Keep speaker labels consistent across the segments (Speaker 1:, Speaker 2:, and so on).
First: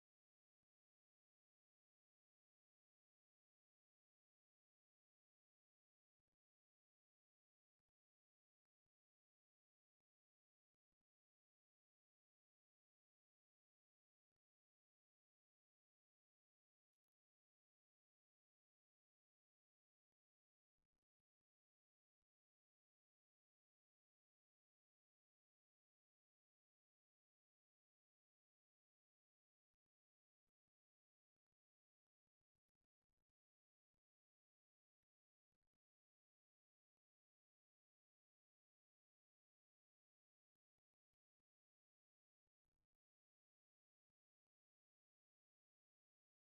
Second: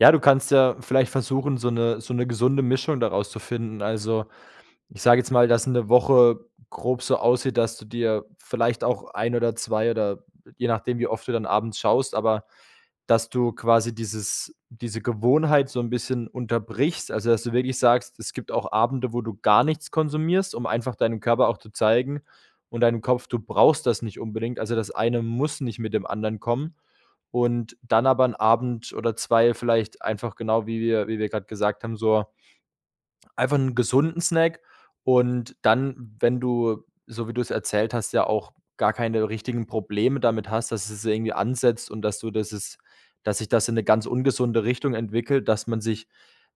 Speaker 1: Ja, du kannst ja vielleicht versuchen, so 'ne so 'ne gesunde Mischung daraus zu finden. Also, ich sage jetzt mal, dass 'ne Woche grob so aussieht, dass du dir vielleicht auch ein oder 2 oder je nachdem, wie oft du dann abends schaust aber dass du quasi dieses diese Gewohnheit so 'n bisschen unterbrichst, also dass du wirklich sagst, es gibt auch Abende, wo du gar nichts konsumierst, um einfach deinem Körper auch zu zeigen und deinem Kopf: Du brauchst das nicht unbedingt. Also das eine muss nicht mit dem anderen kommen. Und dann aber 'n Abend oder 2 vielleicht einfach genau wie wir wie wir grade gesagt haben, so einfach 'n gesunden Snack. Und dann, wenn du, so wie du es erzählt hast, ja auch gar keine richtigen Probleme damit hast, dass es irgendwie ansetzt und dass du das es dass sich das in 'ne ganz ungesunde Richtung entwickelt, dass man sich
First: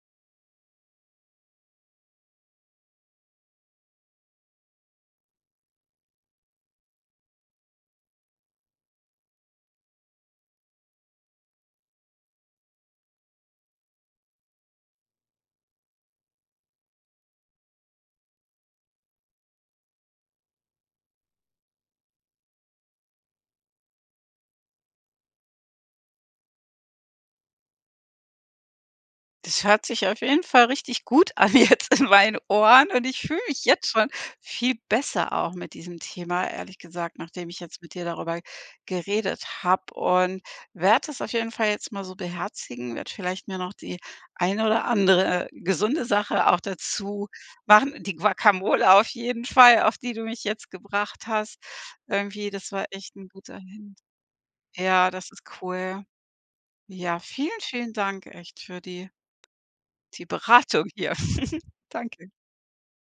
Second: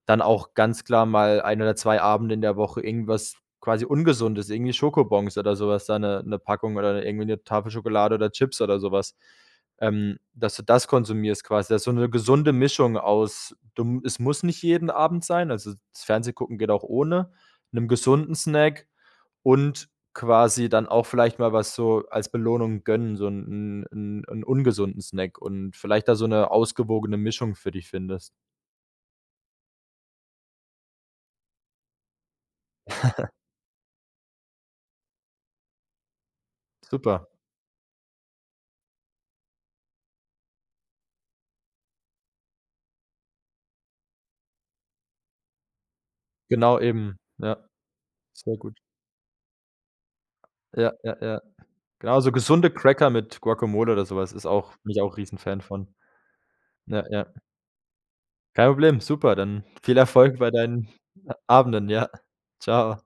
Speaker 1: dann auch ganz klar mal ein oder 2 Abende in der Woche irgendwas, quasi, Ungesundes, irgendwie Schokobons oder sowas, da 'ne 'ne Packung oder irgendwie 'ne Tafel Schokolade oder Chips oder sowas ähm, dass du das konsumierst quasi. Das so 'ne gesunde Mischung aus, du es muss nicht jeden Abend sein, also das Fernsehgucken geht auch ohne 'nem gesunden Snack und quasi dann auch vielleicht mal was so als Belohnung gönnen, so 'n 'n 'n ungesunden Snack und vielleicht da so 'ne ausgewogene Mischung für dich findest.
Speaker 2: Das hört sich auf jeden Fall richtig gut an jetzt in meinen Ohren, und ich fühle mich jetzt schon viel besser auch mit diesem Thema, ehrlich gesagt,
Speaker 1: Super.
Speaker 2: nachdem ich jetzt mit dir darüber geredet habe und werde das auf jeden Fall jetzt mal so beherzigen, werde vielleicht mir noch die eine oder andere, äh, gesunde Sache auch
Speaker 1: Genau eben,
Speaker 2: dazu
Speaker 1: ja,
Speaker 2: machen. Die
Speaker 1: sehr gut.
Speaker 2: Guacamole auf jeden Fall, auf die du mich jetzt
Speaker 1: Ja, ja,
Speaker 2: gebracht
Speaker 1: ja.
Speaker 2: hast
Speaker 1: Genau, so
Speaker 2: irgendwie.
Speaker 1: gesunde
Speaker 2: Das war
Speaker 1: Cracker
Speaker 2: echt 'n
Speaker 1: mit
Speaker 2: guter
Speaker 1: Guacomole
Speaker 2: Hint.
Speaker 1: oder so was ist auch bin ich
Speaker 2: Ja,
Speaker 1: auch
Speaker 2: das ist
Speaker 1: Riesenfan von.
Speaker 2: cool.
Speaker 1: Ja,
Speaker 2: Ja,
Speaker 1: ja.
Speaker 2: vielen, vielen Dank echt
Speaker 1: Kein
Speaker 2: für
Speaker 1: Problem,
Speaker 2: die
Speaker 1: super, dann viel
Speaker 2: die
Speaker 1: Erfolg bei
Speaker 2: Beratung
Speaker 1: deinen,
Speaker 2: hier.
Speaker 1: äh, Abenden, ja.
Speaker 2: Danke.
Speaker 1: Tschau.